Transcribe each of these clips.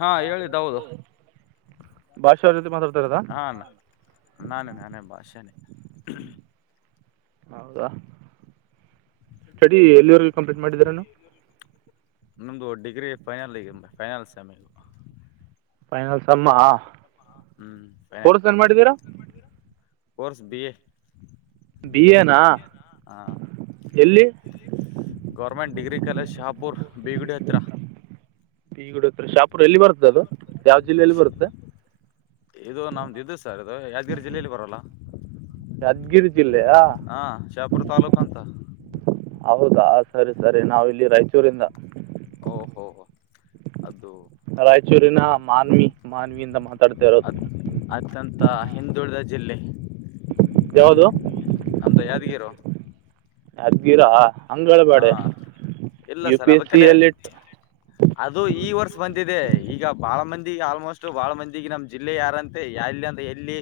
ಹಾ ಹೇಳಿ ದಾವೂದ್ ಭಾಷಾ ಅವ್ರ ಜೊತೆ ಮಾತಾಡ್ತಾ ಇರೋದಾ ಹಾ ಅಣ್ಣ ನಾನೇ ನಾನೇ ಬಾಷಾನೆ [inaudible] ಹೌದಾ ಸ್ಟಡಿ ಎಲ್ಲಿಯವರೆಗೆ ಕಂಪ್ಲೀಟ್ ಮಾಡಿದಿರಣ್ಣ ನಮ್ದು ಡಿಗ್ರಿ ಫೈನಲ್ ಈಗ ಫೈನಲ್ ಸೆಮ್ ಈಗ ಫೈನಲ್ ಸೆಮ್ ಆ ಹ್ಮ್ ಫೈನಲ್ ಕೋರ್ಸ್ ಏನ್ ಮಾಡಿದಿರಾ course B A B A ನಾ ಹ ಎಲ್ಲಿ ಗವರ್ಮೆಂಟ್ ಡಿಗ್ರಿ ಕಾಲೇಜ್ ಶಹಾಪುರ್ ಬಿಗಡಿ ಹತ್ರ [inaudible] ಎಲ್ಲಿ ಬರ್ತದೆ ಅದು ಯಾವ ಜಿಲ್ಲೆಯಲ್ಲಿ ಬರುತ್ತೆ ಇದು ನಮ್ಮದು ಇದು ಸರ್ ಇದು, ಯಾದಗಿರಿ ಜಿಲ್ಲೆಯಲ್ಲಿ ಬರಲ್ಲ ಯಾದಗಿರಿ ಜಿಲ್ಲೆಯಾ ಹಾ ಶಹಾಪುರ್ ತಾಲೂಕು ಅಂತ ಹೌದಾ ಸರಿ ಸರಿ ನಾವಿಲ್ಲಿ ರಾಯಚೂರಿಂದ ಓಹೋ ಅದು ರಾಯಚೂರಿನ ಮಾನ್ವಿ ಮಾನ್ವಿಯಿಂದ ಮಾತಾಡ್ತಾ ಇರೋದು ತ ಹಿಂದುಳಿದ ಜಿಲ್ಲೆ ನಮ ಯಾವುದು ನಮ್ದು ಯಾದ್ಗಿರೋ ಯಾದಗಿರಾ ಅಂಗೆಳ್ಬೇಡಿ ಇಲ್ಲ ಸರ್ ಅದಕ್ಕಲ್ಲೇ ಯುಪಿಸಿಎಲ್ ಇಟ್ ಅದು ಈ ವರ್ಷ ಬಂದಿದೆ. ಈಗ ಬಹಳ ಮಂದಿಗೆ ಆಲ್ಮೋಸ್ಟ್ ಬಹಳ ಮಂದಿಗೆ ನಮ್ಮ ಜಿಲ್ಲೆ ಯಾರಂತೆ, ಎಲ್ಲಿ ಅಂತ ಎಲ್ಲಿ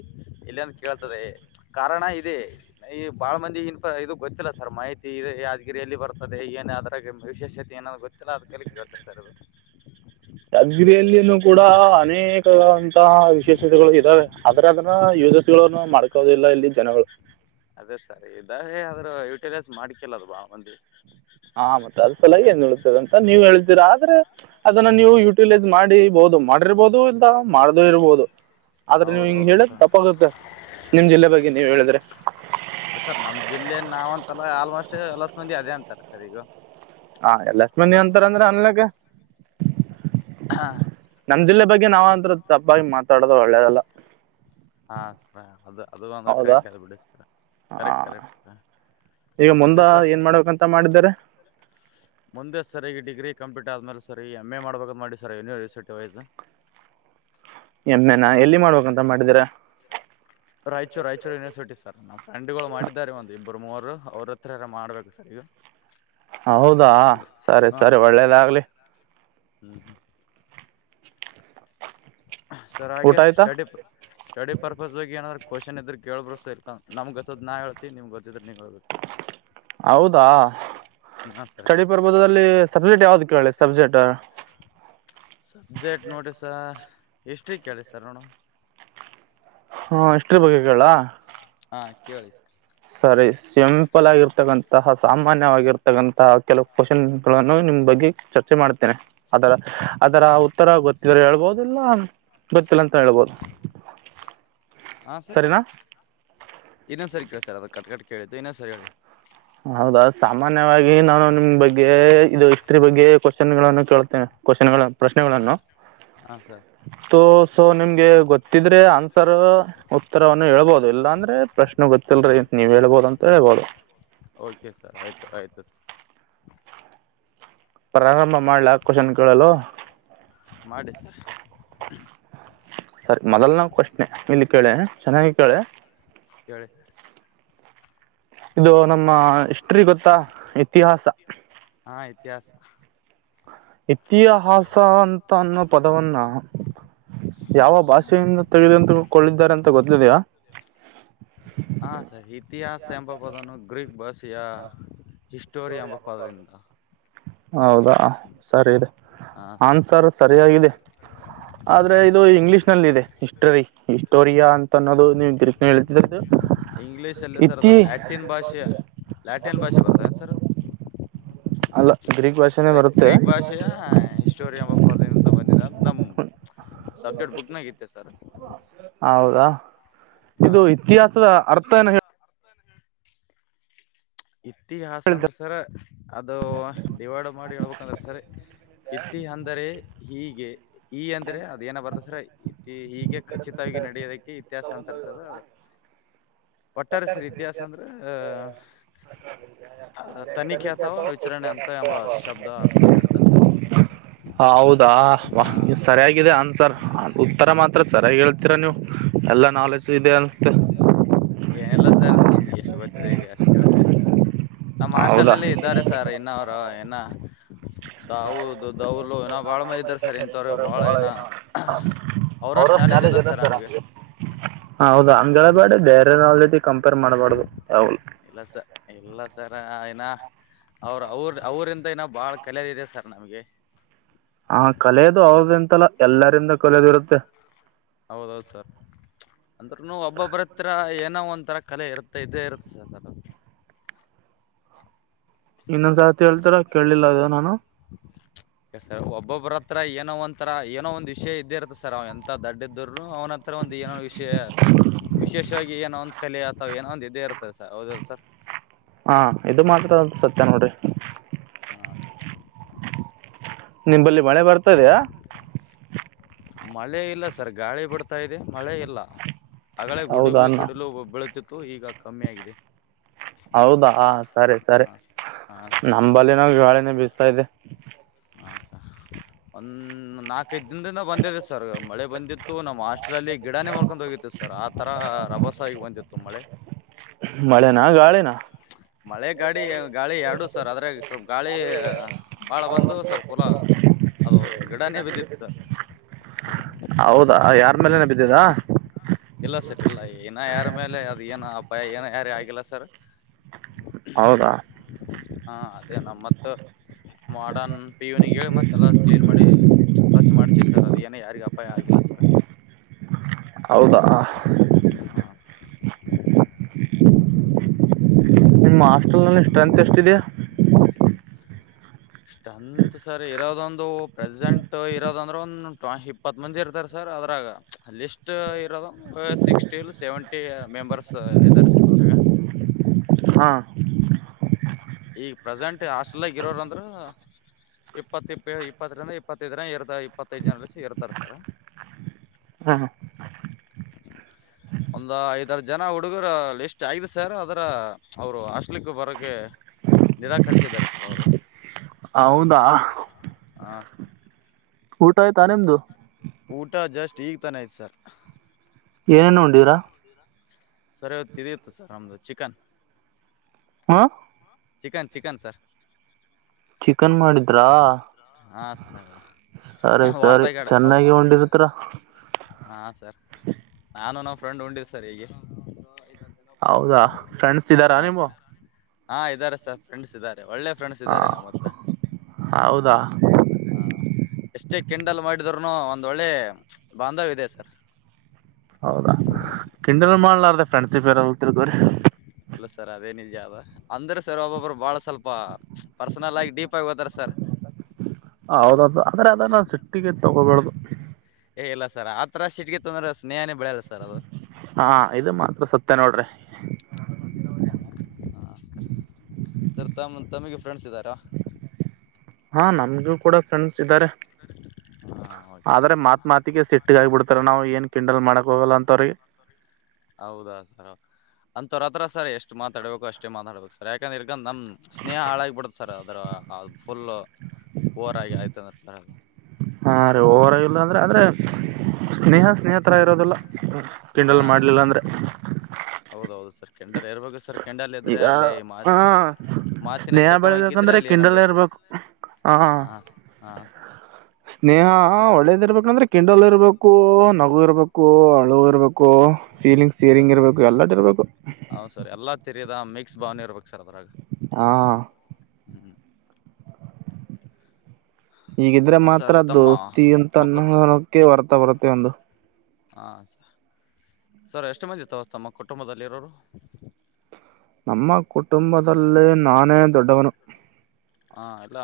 ಎಲ್ಲಿ ಅಂತ ಕೇಳ್ತದೆ. ಕಾರಣ ಇದೆ. ಈಗ್ ಬಹಳ ಮಂದಿಗೆ ಇದು ಗೊತ್ತಿಲ್ಲ ಸರ್ ಮಾಹಿತಿ ಇದು ಯಾದ ಗಿರಿ ಎಲ್ಲಿ ಬರುತ್ತದೆ, ಏನು ಅದರಾಗ ವಿಶೇಷತೆ ಏನೋ ಗೊತ್ತಿಲ್ಲ, ಅದಕ್ಕಲ್ಲೇ ಕೇಳ್ತಾರೆ ಸರ್ ಅದು ಯಾದಗಿರಿಯಲ್ಲಿನೂ ಕೂಡ ಅನೇಕವಾದಂತಹ ವಿಶೇಷತೆಗಳು ಇದಾವೆ. ಅದರ ಅದರ ಯೂಸಸ್ಗಳನ್ನು ಮಾಡ್ಕೋತಾ ಇಲ್ಲ ಇಲ್ಲಿ ಜನಗಳು ಅದೇ ಸರ್ ಇದಾವೆ ಆದರೆ ಯುಟಿಲೈಸ್ ಮಾಡ್ಕೊಳಲ್ವಾ ಮಂದಿ ಆ ಮತ್ತೆ ಅದ್ಸಲಾಗಿ ಹಂಗೆ ಉಳಿಯುತ್ತದೆ ಅಂತ ನೀವು ಹೇಳ್ತೀರಾ. ಆದರೆ ಅದನ್ನ ನೀವು ಯುಟಿಲೈಸ್ ಮಾಡಿ ಬಹುದು ಮಾಡಿರಬಹುದು ಇಲ್ಲ ಮಾಡದೇ ಇರಬಹುದು. ಆದರೆ ನೀವು ಹಿಂಗೆ ಹೌದೌದು ಹೇಳೋದು ಸರ್ ತಪ್ಪಾಗುತ್ತೆ, ನಿಮ್ ಜಿಲ್ಲೆ ಬಗ್ಗೆ ನೀವೇ ಹೇಳಿದ್ರೆ ಇಲ್ಲ ಸರ್ ನಮ್ಮ ಜಿಲ್ಲೆ ನಾವು ಅಂತ ಅಲ್ಲ, ಆಲ್ಮೋಸ್ಟ್ ಎಲ್ಲಾ ಮಂದಿ ಅದೇ ಅಂತಾರೆ ಸರ್ ಈಗ ಹಾ ಎಲ್ಲಾ ಮಂದಿ ಅಂತಾರೆ ಅಂದ್ರೆ ಅನ್ಲಿಗ ಹಾ [inaudible] ಜಿಲ್ಲೆ ಬಗ್ಗೆ ನಾವಂತ್ರೂ ತಪ್ಪಾಗಿ ಮಾತಾಡದು ಒಳ್ಳೇದಲ್ಲ ಹಾ ಸರ್ ಅದು ಅದು ಒಂದ ಹೌದಾ ಕರೆಕ್ಟ್ಬಡಿ ಸರ್ ಕರೆಕ್ಟ್ ಹಾಂ ಕರೆಕ್ಟ್ ಸ ಈಗ ಮತ್ತೆ ಮುಂದೆ ಸರ್ ಏನು ಮಾಡ್ಬೇಕಂತ ಮಾಡಿದ್ದೀರಿ ಮುಂದೆ ಸರ್ ಈ ಡಿಗ್ರಿ ಕಂಪ್ಯೂಟ್ರ್ ಆದ್ಮೇಲೆ ಸರ್ ಈ ಎಮ್ ಎ ಮಾಡ್ಬೇಕು ಮಾಡಿ ಸರ್ ಯನ್ ಯೂನಿವರ್ಸಿಟಿ ವೈಸ್ ಎಮ್ಮೆನಾ ಎಲ್ಲಿ ಮಾಡ್ಬೇಕಂತ ಮಾಡಿದೀರ ರಾಯಚೂ ರಾಯಚೂ ಯನಿವರ್ಸಟಿ ಸ ನಮವು ಂಡುಗಳು ಮಾಡಿದ್ದಾರೆ ಒಂದು ಒಬ್ಬರು ಮೂರು ಅವ್ರ ಹತ್ರ ಎಲ್ಲ ಮಾಡ್ಬೇಕು ಸರ್ ಈಗ ಹೌದಾ ಸರಿ ಸರಿ ಒಳ್ಳೇದಾಗ್ಲಿ ಹ್ಮ್ ಹ್ಮ ಸರ್ ಊಟ ಹಾಗೆ ಆಯಿತಾ ಸ್ಟಡಿ ಸ್ಟಡಿ ಪರ್ಪಸ್ಗ್ ಏನಾದ್ರು ಕ್ವಷನ್ ಇದ್ರ ಕೇಳ ಬ ನಮ್ ಗತ್ತದ ನಾ ಹೇಳ್ತಿ ನಿಮ ಗ ಹೌದಾ ಹಾ ಸರಿ ಸ್ಟಡಿ ಬರ್ಬೋದದಲ್ಲಿ ಸಬ್ಜೆಕ್ಟ್ ಯಾವ್ದ ಕೇಳಿ ಸಬ್ಜೆಕ್ಟ್ ಸಬ್ಜೆಕ್ಟ್ ನೋಡಿ್ರ ಸ ಎಷ್ಟ್ರಿ ಕೇಳಿ ಸರ್ ನೋಡ ಹಾ ಎಷ್ಟ್ರ ಬಗ್ಗೆ ಕೇಳ [inaudible] ಸರಿ ಸಿಂಪಲ್ ಆಗಿರ್ತಕ್ಕಂಥ ಸಹ ಸಾಮಾನ್ಯವಾಗಿರ್ತಕ್ಕಂತ ಕೆಲವು ಕ್ವಶನ್ ಗಳನ್ನು ನಿಮ್ ಬಗ್ಗೆ ಚರ್ಚೆ ಮಾಡ್ತೇನೆ ಅದರ ಅದರ ಉತ್ತರ ಗೊತ್ತಿದ್ರ ಹೇಳ್ಬೋುದಿಲ್ಲ ಗೊತ್ತಿಲ್ಲ ಅಂತ ಹೇಳ್ಬೋುದು ಸರಿನಾ ಇನ್ನೊ ಸರಿ ಕೇಳಿ ಸರ್ ಅದ ಕಟ್ ಕಟ್ ಕೇಳಿದ್ದು ಇನ್ನೊನ್ ಸರಿ ಹೇಳಿ ಹೌದ ಸಾಮಾನ್ಯ ನಾನು ನಿಮ್ ಬಗ್ಗೆ ಇದು ಇಸ್ತ್ರಿ ಬಗ್ಗೆ ಕ್ವ ಕನ್ ಗಳನ್ನು ಕೇಳುತ್ತೇನೆ ಕ್ವಶನ್ ಗಳ ಪ್ರಶ್ನೆಗಳನ್ನು ಹಾ ಸರ್ ಸೋ ಸೊ ನಿಮ್ಗೆ ಗೊತ್ತಿದ್ರೆ ಆನ್ಸರ್ ಉತ್ತರವನ್ನು ಹೇಳ್ಬೋದು ಇಲ್ಲ ಅಂದ್ರೆ ಪ್ರಶ್ನೆ ಗೊತ್ತಿಲ್ರಿ ನೀವ್ ಹೇಳ್ಬೋದು ಅಂತ ಹೇಳ್ಬೋದು ಓಕೆ ಸರ್ ಆಯ್ತು ಆಯ್ತು ಸರ್ ಪ್ರಮ್ಮ ಮಾಡ್ಲ ಅಕೋಷನ್ ಕೇಳಲ್ಲ ಮಾಡಿ ಸರ್ ಸರಿ ಮೊದಲ್ನ ಪ್ರಶ್ನೆ ನಿಲ್ಲಿ ಕೇಳೆ ಚೆನ್ನಾಗಿ ಕೇಳೆ ಕೇಳಿ ಸರ್ ಇದು ನಮ್ಮ ಹಿಸ್ಟ್ರಿ ಗೊತ್ತ ಇತಿಹಾಸ ಹಾ ಇತಿಹಾಸ ಎ [inaudible] ಇತಿಹಾಸ ಅಂತ ಅನ್ನೋ ಪದವನ್ನ ಯಾವ ಭಾಷೆಯನ್ನ ತಿಳಿದಂತ ಕೊಳ್ಳಿದ್ದಾರೆ ಅಂತ ಗೊತ್ತಲಿದೆಯಾ ಹಾ ಸರ್ ಯಾ ಹೌದಾ ಸರಿ ಇದೆ ಹ ಆನ್ಸರ್ ಸರಿಯಾಗಿದೆ ಆದ್ರೆ ಇದು ಇಂಗ್ಲಿಷ್ ನಲ್ಲಿ ಇದೆ ಹಿಸ್ಟರಿ ತೋರಿಯನ್ ಇಂಗ್ಲಿೀಷ್ ಅಲ್ಲಿ ಸರ್ ಇತಿ ಅದು ಲ್ಯಾಟಿನ್ ಭಾಷೆ ಲ್ಯಾಟಿನ್ ಭಾಷೆ ಬರ್ತ ಸರ್ ಅಲ್ಲ ಗ್ರೀಕ್ ಭಾಷೆನೇ ಬರುತ್ತೆ ಗ್ರೀಕ್ ಭಾಷೆಯ ಹಿಸ್ಟೋರಿ ಎಂಬ ಪದದಿಂದ ಏನ್ ದಬಕ್ತ ಇದ್ದೀರಾ ನಮ್ ಸಬ್ಜೆಕ್ಟ್ ಬುಕ್ ನಗ್ ಐತೆ ಸರ್ ಹೌದಾ ಹ ಇದು ಇತಿಹಾಸದ ಅರ್ಥ ಏನು ಹೇಳು ಇತಿಹಾಸ ಅಂದ್ರೆ ಸರ್ ಅದು ಡಿವೈಡ್ ಮಾಡಿ ಹೇಳಬೇಕಾದರೆ ಸರಿ ಇತಿ ಅಂದರೆ ಹೀಗೆ ಈ ಅಂದ್ರೆ ಅದೇನೋ ಬರ್ತಡೆ ಸರ್ ಹೀಗೆ ಖಚಿತವಾಗಿ ನಡೆಯುವುದನ್ನು ಇತಿಹಾಸ ಅಂತರೆ ಸರ್ [inaudible] ಒಟ್ಟಾರೆ ಸರ್ ಇತಿಹಾಸ ಅಂದರೆ ತನಿಕೆ ಅಥವಾ ವಿಚಾರಣೆ ಎಂಬ ಶಬ್ದ ಅರ್ಥ ನೀಡುತ್ತೆ ಸರ್ ಹೌದಾ ವಾ ಹ ಸರಿಯಾಗಿದೆ ಆನ್ಸರ್ ಸರಿಯಾಗಿ ಹೇಳ್ತೀರಾ ನೀವು ಎಲ್ಲ ನಾಲೆಡ್ಜ್ ಇದೆ ಅನ್ಸುತ್ತೆ ಏನಿಲ್ಲ ಸರ್ ನಮಗೆ ಎಷ್ಟು ಬರ್ತೈತೇ ಅಷ್ಟು ಹೇಳ್ತೀವಿ ಸರ್ ನಮ್ಮ ಹೌದಾ ಹಾಸ್ಟಲಲ್ಲಿ ಇದ್ದಾರೆ ಸರ್, ಹ ಇನ್ನು ಅವರು [inaudible] ಹೌದು ಅವರು ಬಹಳ ಮಂದಿ ಇದರ ಸರ್ ಇಂಥವ್ರು ಇಂಥವರು ಬಾಳ ಬಹಳ ಏನ ಇನ್ನ ಅವ್ರಷ್ಟು ಅವರಷ್ಟು ನಾಲೆಜ್ ನಾಲೆಡ್ಜ್ ಇಲ್ಲ ಸರ್ ನಮ್ಗೆ ಸರಿಯಾಗಿ ಹೇಳ್ತೀರಾ ನೀವು ಎಲ್ಲ ನಾಲೆಡ್ಜ್ ಇದೆ ಅನ್ಸುತ್ತೆ ಹೌದಾ [unintelligible] [unintelligible] ಕಂಪೇರ್ ಮಾಡಬಾರದು ಹೌದು ನಾ ಅವರು ಅವರಿಂದ ಬಹಳ ಕಳೆಯೋದಿದೆ ಸರ್ ನಮಗೆ ಹಾ ಕಲಿಯುವುದು ಇರುತ್ತೆ ಹೌದು ಹೌದು ಸರ್ ಒಬ್ಬರತ್ರ ಏನೇ ಒಂತರ ಕಲೆ ಇರುತ್ತೆ ಇದ್ದೇ ಇರುತ್ತೆ ಸರ್ [unintelligible] ಕೇಳ್ತಾರಾ ಅಂತ ನಾ ಕೇಳಿಲ್ಲ ಸರ್ ನಾನು ಒಬ್ಬರತ್ರ ಏನೋ ಒಂಥರಾ ಏನೋ ಒಂದು ವಿಷಯ ಇದ್ದೇ ಇರುತ್ತೆ ಸರ್ [unintelligible] ಏನೋ ಒಂದು ಕಲೆ ಅಥವಾ ಏನೋ ಒಂದು ಇದ್ದೇ ಇರುತ್ತೆ ಸರ್ ಹಾ ಇದು ಮಾತ್ರ ಅ ಸತ್ಯ ನೋಡ್ರಿ ಹಾ ನಿಂಬಲ್ಲಿ ಮಳೆ ಬರ್ತದೆಯ ಮಳೆ ಇಲ್ಲ ಸರ್ ಗಾಳಿ ಬಿಡ್ತಾ ಇದೆ ಮಳೆ ಇಲ್ಲ ಅಗಗಳೇ ಹೌದಾ ಗುಡುಗು ಅನ್ನ ಸಿಡಲು ಬೀಳುತ್ತಿತ್ತು ಈಗ ಕಮ್ಮಿಯಾಗಿದೆ ಹೌದಾ ಸರಿ ಸರಿ ನಮ್ ಬಲ್ಲೆನು ಗಾಳಿ ಬೀಸ್ತಾ ಇದೆ ನಾಲ್ಕು ಐದು ದಿನದಿಂದ ಬಂದಿದೆ ಸರ ಮಳೆ ಬಂದಿತ್ತು ನಮ್ ಹಾಸ್ಟೆಲಲ್ಲಿ ಗಿಡನೆ ಮುರ್ಕೊಂಡ್ ಹೋಗಿದೆ ಆತರ ರಭಸಕ್ಕೆಸರ್ ಬಂದಿತ್ತು ಮಳೆ ಮಳೆನಾ ಗಾಳಿನಾ ಮಳೆಗಾಡಿ ಗಾಳಿ ಎರಡೂ ಸರ್ ಅದ್ರಾಗ ಗಾಳಿ ಬಾಳ ಬಂದು ಸ್ವಲ್ಪ ಕುಲ ಅದು ಗಿಡನೇ ಬಿದ್ದಿತ್ತು ಸರ ಹೌದಾ ಯಾರ ಮೇಲೆನ ಬಿದ್ದಿದಾ ಅದು ಯಾರ ಮೇಲೆ ಏನು ಅಪಾಯ ಆಗಿಲ್ಲ ಸರ್ ಹೌದಾ ಹಾ ಅದು ಮತ್ತು ವಾರ್ಡನ್ ಪ್ಯೂನಗಿ ಹೇಳಿ ಎಲ್ಲಾ ಕ್ಲೀನ್ ಮಾಡಿಸಿದ್ದು ಸ್ವಚ್ಛ ಮಾಡ್ಸಿ ಅದೇನ್ ಯಾರಿಗೇನು ಅಪಾಯ ಆಗಲು ಸರ್ ಹೌದಾ ಹಾ ನಿಮ್ಮ ಹಾಸ್ಟೆಲ್ ನಲ್ಲಿ ಸ್ಟ್ರೆಂತ್ ಎಷ್ಟಿದೆ ಸ್ಟ್ರೆಂತ ಸರ್ ಇರೋದ್ ಅಂದ್ರೆ ಪ್ರೆಸೆಂಟ್ ಒಂದು ಇಪ್ಪತ್ತು ಮಂದಿ ಇರ್ತಾರೆ ಸರ್ ಅದರಾಗ ಲಿಸ್ಟ್ ಇರೋದು ಅರವತ್ತು ರಿಂದ ಎಪ್ಪತ್ತು ಮೆಂಬರ್ಸ್ ಇದ್ದಾರೆ ಸರ್ ಹ್ಮ್ ಈಗ್ ಪ್ರೆಸೆಂಟ್ ಹಾಸ್ಟೆಲ್ ನಲ್ಲಿ ಇರೋದು ಅಂದ್ರೆ ಇಪ್ಪತ್ತು ರಿಂದ ಇಪ್ಪತ್ತುಐದು ಜನ ಇರ್ತಾರೆ ಹಾ ಒಂದು ಐದು ಆರು ಜನ ಲಿಸ್ಟ್ ಆಗಿದೆ ಸರ್ ಅವರು ಹಾಸ್ಟೆಲಿಗೆ ಬರಕ್ಕೆ ನಿರಾಕರಿಸಿದ್ದಾರೆ ಸರ್ ಹೌದಾ ಹ ಊಟ ಆಯ್ತಾ ನಿಮ್ದು ಈಗ್ ತಾನೆ ಆಯ್ತು ಸರ್ ಏನ್ ಉಂಡಿರಾ ಸರ್ ಇವತ್ತು ಇದು ಚಿಕನ್ ಇತ್ರೀ ಹಾ ಚಿಕನ್ ಚಿಕನ್ ಸರ್ ಚಿಕನ್ ಮಾಡಿದ್ರಾ ಹಾ ಸರ್ ಸರೆ ಸರೆ ವಾರದಾಗಡ ಚೆನ್ನಾಗಿ ಉಂಡ್ ಇರುತ್ತೀರಾ ಹಾ ಸರ್ ನಾನು ನಮ್ ಫ್ರೆಂಡು ಉಂಡೆ ಹೌದಾ ಫ್ರೆಂಡ್ಸ್ ಇದ್ದಾರಾ ಹಾ ಇದರ ಸರ್ ಫ್ರೆಂಡ್ಸ್ ಇದ್ದಾರೆ ಒಳ್ಳೆ ಫ್ರೆಂಡ್ಸ್ ಹಾ ಇದ್ದಾರೆ ನಮ್ಮತ್ರ ಹೌದಾ ಎಷ್ಟೇ ಕಿಂಡಲ್ ಮಾಡಿದರೂ ಒಂದು ಬಾಂಧವ ಇದೆ ಸರ್ ಹೌದಾ ಕಿಂಡಲ್ ಮಾಡಲಾರದಂತ ಫ್ರೆಂಡ್ಸ್ ಇದ್ದಾರೆ ಇಲ್ಲ ಸಾರ್ ಅದೇ ನಿಜಹಾದ ಅಂದ್ರೆ ಸರ್ ಒಬ್ಬರು ಸ್ವಲ್ಪ ಪರ್ಸನಲ್ ಆಗಿ ಡೀಪಾಗಿ ಹೋಗ್ತಾರೆ ಆದಪ್ಪ ಅಂದರು ನಾವು ಸಿಟ್ಟಿಗೆ ತಗೋಬಾರದು ಇಲ್ಲ ಸರ್ ಆತರ ಸಿಟ್ಟಿಗೆ ತೊಗೊಂಡ್ರೆ ಸ್ನೇಹ ಆ ಇದು ಮಾತ್ರ ಸತ್ಯ ನೋಡ್ರಿ ಹಾ ಸರ್ ತಮಗೆ ಫ್ರೆಂಡ್ಸ್ ಇದಾರ ಆ ನಮಗೂ ಕೂಡ ಫ್ರೆಂಡ್ಸ್ ಇದಾರೆ ಹಾ ಆದರೆ ಓಕೆ ಮಾತ್ ಸರ್ ಮಾತಿಗೂ ಸಿಟ್ಟಿಗ್ ಆಗ್ಬಿಡ್ತಾರೆ ನಾವು ಏನು ಕಿಂಡಲ್ ಮಾಡಕ್ ಹೋಗಲ್ಲ ಅಂತವರಿಗೆ ಹೌದಾ ಸರ್ ಅಂತೋರ್ ಹತ್ರ ಎಷ್ಟು ಮಾತಾಡಬೇಕು ಅಷ್ಟೇ ಮಾತಾಡಬೇಕು ಯಾಕಂದ್ರೆ ಸರ್ ನಮ್ಮ ಸ್ನೇಹ ಹಾಳಾಗುತ್ತೆ ಇಲ್ಲಾ ಅಂದ್ರೆ ಫುಲ್ ಓವರ್ ಆಗೈತಂದ್ರೆ [unintelligible] ಹಾ ರಿ ಆದ್ರೆ ಸ್ನೇಹ ಸ್ನೇಹ ತರ ಆಗಿರಲ್ಲ ಹಾ ಕಿಂಡಲ್ ಮಾಡ್ಲಿಲ್ಲ ಅಂದ್ರೆ ಕಿಂಡಲ್ ಇರ್ಬೇಕು ಸರ್ ಕೆಂಡಲ್ ಇದ್ರೆ ಈಗ ಅಲ್ಲಿ ಆ ಮಾತ್ ಮಾತಿನ ಸ್ನೇಹ ಬೆಳಿ ಚಕಮಕಿ ಇದ್ರೆ ಬೇಕಂದ್ರೆ ಅಲ್ಲಿ ಏನೋ ಕಿಂಡಲ್ ಬೆಳಿತದೆ ಇರಬೇಕು ಆ ಹಾ ಸ್ನೇಹ ಒಳ್ಳೆದಿರಬೇಕು ಕಿಂಡಲ್ ಇರಬೇಕು ಓ ನಗು ಇರಬೇಕು ಅಳು ಇರಬೇಕು [unintelligible] ಫೀಲಿಂಗ್ ಫೀಲಿಂಗ್ಸ್ ಇರಬೇಕು ಹಾ ಎಲ್ಲಾನೂ ಇರಬೇಕು ಹೌದ್ ಸರ್ ಎಲ್ಲಾ ತಿರಿಯದ ಮಿಕ್ಸ್ ಭಾವನೆ ಇರಬೇಕು ಸರ್ ಅದರಾಗ ಆ [inaudible] ಹೀಗಿದ್ದರೆ ಹ ಸರ್ ಮಾತ್ರ ತಮ್ಮ ತಮ್ಮ ಕೊಟ್ ದೋಸ್ತಿಗೆ ಅರ್ಥಬರುತ್ತದೆ ಸರ್ ಎಷ್ಟು ಮಂದಿ ತಾವು ತಮ್ಮ ಕುಟುಂಬದಲ್ಲಿ ಇರೋದು ನಮ್ಮ ಕುಟುಂಬದಲ್ಲಿ ನಾನೇ ದೊಡ್ಡವನು ಹಾ ಇಲ್ಲ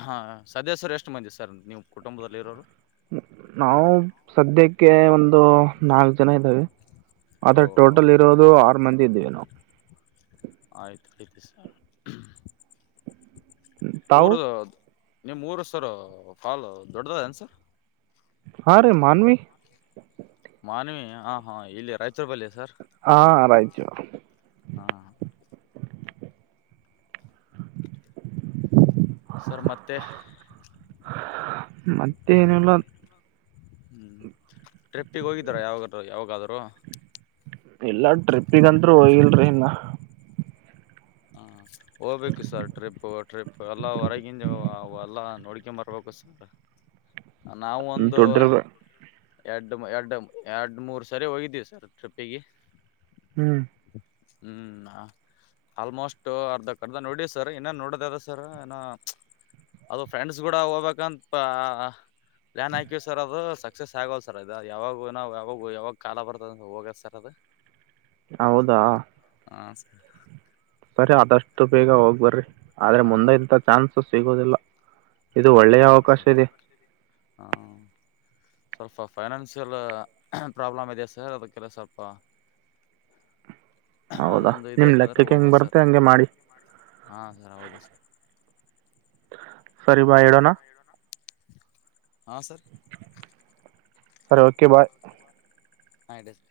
ಅಹ ಸದಸ್ಯರು ಎಷ್ಟು ಮಂದಿ ಸರ್ ನೀವು ಕುಟುಂಬದಲ್ಲಿ ಇರುವವರು ನಾವು ಸದ್ಯಕ್ಕೆ ಕೆ ಒಂದು ನಾಲ್ಕು ಜನ ಇದ್ದೇವೆ ಆದರೆ ಓಹ ಟೋಟಲ್ ಹೌದು ಇರೋದು ಆರು ಮಂದಿ ಇದೀವಿ ನಾವು [unintelligible] ತಾವು ಊರು ಯಾವುದು ನಿಮ್ಮ ಊರು ಸರ್ ಬಹಳ ದೊಡ್ಡದನ್ ಸರ್ ಹಾ ರೀ ಮಾನ್ವಿ ಮಾನ್ವಿ ಹಾಹಾ ಇಲ್ಲಿ ರಾಯಚೂರು ಬಲ್ಲಿ ಸರ್ ಆ ರೈಟ್ ಆ ಸರ್ ಮತ್ತೆ [unintelligible] ಟ್ರಿಪ್ಪಿಗೆ ಹೋಗಿದ್ದರ ಯಾವಾಗಾದ್ರೂ [unintelligible] ಇಲ್ಲಾ ಟ್ರಿಪ್ಪಿಗಂತೂ ಹೋಗಿಲ್ಲ ರಿ ನಾ ಹೋಗಬೇಕು ಸರ್ ಟ್ರಿಪ್ ಎಲ್ಲಾ ಹೊರಗಿಂದೆಲ್ಲ ನೋಡಿಕೊಂಡು ಬರಬೇಕು ನಾವು ಒಂದು ದುಡ್ಡಿರ ಎರಡು ಎರಡು ಮೂರು ಸಲ ಹೋಗಿದ್ವಿ ಟ್ರಿಪ್ಪಿಗೆ ಸರ ಹೂ ಆಲ್ಮೋಸ್ಟ್ ಅರ್ಧಕರ್ಧ ನೋಡಿ ಸರ್ ನಿನ್ನ ನೋಡಿದರೆ ಸರ್ ಅದು ಫ್ರೆಂಡ್ಸ್ ಕೂಡ ಹೋಗಬೇಕಂತ ಪ್ಲಾನ್ ಹಾಕಿ ಸರ್ ಅದು ಸಕ್ಸಸ್ ಆಗವಲ್ದು ಯಾವಾಗ್ ಕಾಲ ಬರ್ತದೆ ಅಂತ ಹೋದ್ಬೆಕೆ ಸರ್ ಅದು ಹೌದಾ ಹಾ ಸರ್ ಸರಿ ಆದಷ್ಟು ಬೇಗ ಹೋಗಿ ಬರ್ರಿ ಆದರೆ ಹಾ ಮುಂದೆ ಇಂಥ ಚಾನ್ಸ್ ಸಿಗೋದಿಲ್ಲ ಇದು ಒಳ್ಳೆಯ ಹೌದು ಅವಕಾಶ ಸರ್ ಇದೆ ಸ್ವಲ್ಪ ಫೈನಾನ್ಸಿಯಲ್ ಪ್ರಾಬ್ಲಮ್ ಇದೆ ಸರ್ ಅದಕ್ಕೆ ಹೌದಾ ಅದೊಂದು ನಿಮ್ಮ ಇದೈತ್ ಅಂದ್ರೆ ಲೆಕ್ಕಕ್ಕೆ ಹೆಂಗೆ ಹೋಗ್ಬೇಕು ಸರ್ ಬರುತ್ತೆ ಹಂಗೆ ಮಾಡಿ ಸರಿ ಬಾಯ್, ಇಡೋಣ ಹಾ ಸರ್ ಸರಿ ಓಕೆ ಬಾಯ್ ಇಡೀ ಸರ್